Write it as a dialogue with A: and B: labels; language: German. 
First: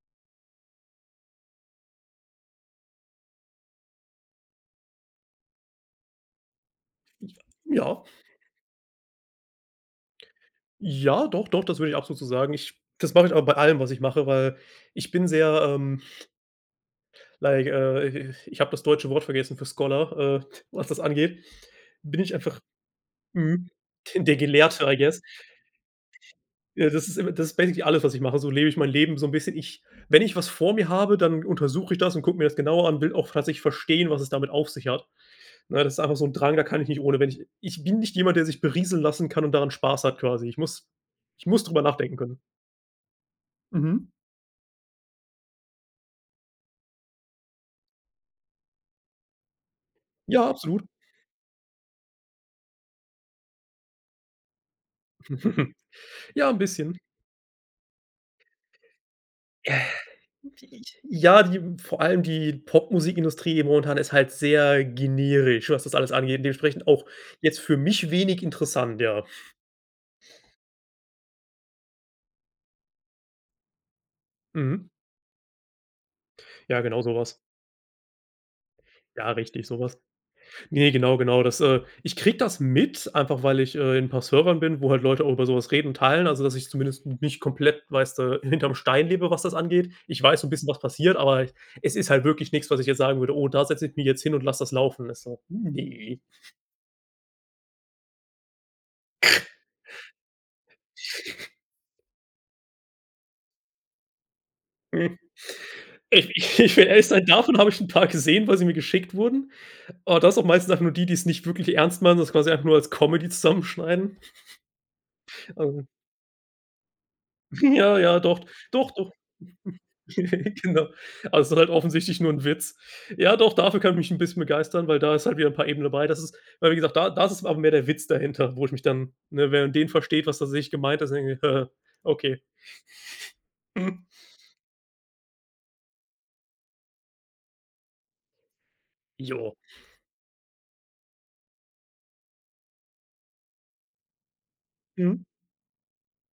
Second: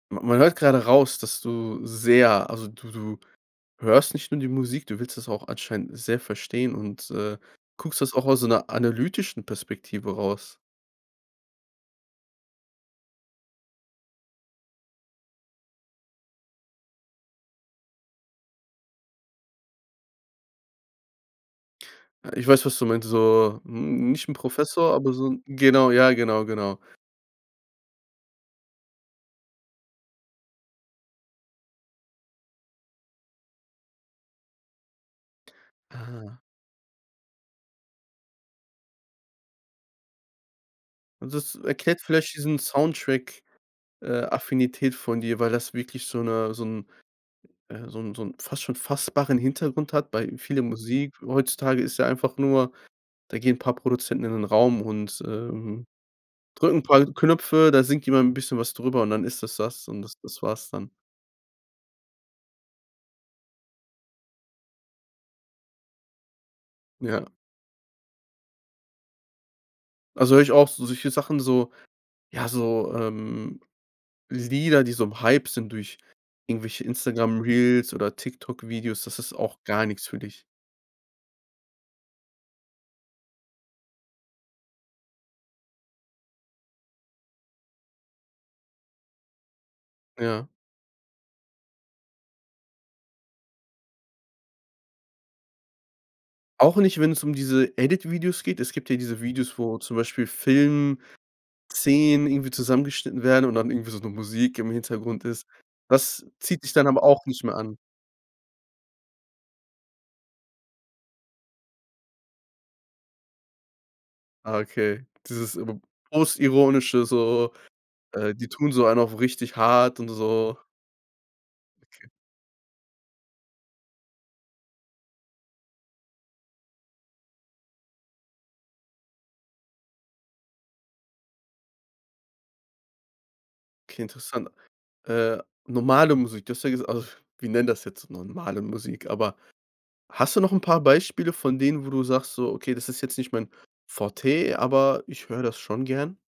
A: Ma man hört gerade raus, dass du sehr also, du du hörst nicht nur die Musik, du willst das auch anscheinend sehr verstehen und,
B: J
A: äh,
B: ja.
A: guckst das auch aus so 'ner analytischen Perspektive raus.
B: Ja, doch, doch, das würde ich absolut so sagen. Ich das mache ich aber bei allem, was ich mache, weil ich bin sehr, ähm like äh, ich ich ich habe das deutsche Wort vergessen für Scholar, äh, was das angeht, bin
A: Ah,
B: ich,
A: ich
B: einfach,
A: weiß, was du meinst, so
B: mhm,
A: n nicht 'n
B: der Gelehrte,
A: Professor,
B: I
A: aber
B: guess.
A: so 'n genau, ja, genau, genau.
B: Äh, das ist das imme das ist basically alles, was ich mache. So lebe ich mein Leben so 'n bisschen. Ich wenn ich was vor mir habe, dann untersuche ich das und gucke mir das genauer an, will auch tatsächlich verstehen, was es damit auf sich hat. Ne, das ist einfach so 'n
A: Ah.
B: Drang, da kann ich nicht ohne wenn ich ich bin nicht jemand, der sich berieseln lassen kann und daran Spaß hat quasi. Ich muss ich
A: Das
B: muss drüber
A: erklärt
B: nachdenken
A: vielleicht
B: können.
A: diesen Soundtrack
B: Mhm.
A: äh, Affinität von dir, weil das wirklich so 'ne so 'n äh, so 'n so 'n fast schon fassbaren Hintergrund hat, bei
B: Ja,
A: viele
B: absolut.
A: Musik heutzutage ist ja einfach nur: Da gehen paar Produzenten in 'nen Raum und, ähm,
B: Ja, 'n
A: drücken 'n
B: bisschen.
A: paar Knöpfe, da singt jemand 'n bisschen was drüber und dann ist das, das und das das war's
B: Die,
A: dann.
B: ich ja, die vor allem die Popmusikindustrie momentan ist halt sehr generisch, was das alles angeht. Dementsprechend auch
A: Ja.
B: jetzt für mich wenig interessant, ja.
A: Also, höre ich auch, so solche Sachen, so ja, so, ähm, Lieder,
B: Mhm.
A: die so im Hype sind durch
B: Ja,
A: irgendwelche
B: genau so was.
A: Instagram-Reels oder TikTok Videos, das
B: Ja,
A: ist auch
B: richtig so
A: gar
B: was.
A: nix für dich?
B: Ne genau genau das äh, ich kriege das mit, einfach weil ich, äh, in 'n paar Servern bin, wo halt Leute auch über so was reden und teilen, also, dass ich zumindest m nicht komplett, weißt du, hinterm Stein lebe, das angeht. Ich weiß so
A: Ja.
B: 'n bisschen was passiert, aber es ist halt wirklich nix, was ich jetzt sagen würde: „Oh, da setze ich mich jetzt hin und lasse das laufen.“ Ist so: „Hm, ne.“
A: Auch nicht, wenn es um diese Edit-Videos geht? Es gibt ja diese Videos, wo zum Beispiel Filmszenen irgendwie zusammengeschnitten werden und dann irgendwie so 'ne Musik im Hintergrund ist. Das
B: ich
A: zieht dich
B: ich will
A: dann aber
B: ehrlich
A: auch
B: sein,
A: nicht mehr
B: davon habe
A: an?
B: ich 'n paar gesehen, weil sie mir geschickt wurden. Ah, das sind meistens auch nur die, die's nicht wirklich ernst meinen, sondern quasi einfach nur als Comedy zusammenschneiden.
A: Ah, okay, dieses, ähm,
B: Ähm
A: Postironische so,
B: Ja, ja,
A: äh,
B: doch.
A: die tun so
B: Doch,
A: einen
B: doch.
A: auch richtig hart und so.
B: Genau. Also es ist halt
A: Okay.
B: offensichtlich nur 'n Witz. Ja doch, dafür könnte ich mich 'n bisschen begeistern, weil da ist halt wieder 'n paar Ebenen dabei. Das ist aber wie gesagt da da ist es aber mehr der Witz dahinter, wo ich mich dann, ne, wenn man den versteht, was tatsächlich gemeint ist, dann denke ich: „Okay“.
A: Okay, interessant. Äh, normale Musik, du hast ja gesag au f wir nennen das jetzt normale Musik, aber
B: Jo.
A: hast du noch 'n paar Beispiele von denen, wo du sagst: „Okay, das ist jetzt nicht mein Forté, aber
B: Mhm.
A: ich höre das schon gerne.“?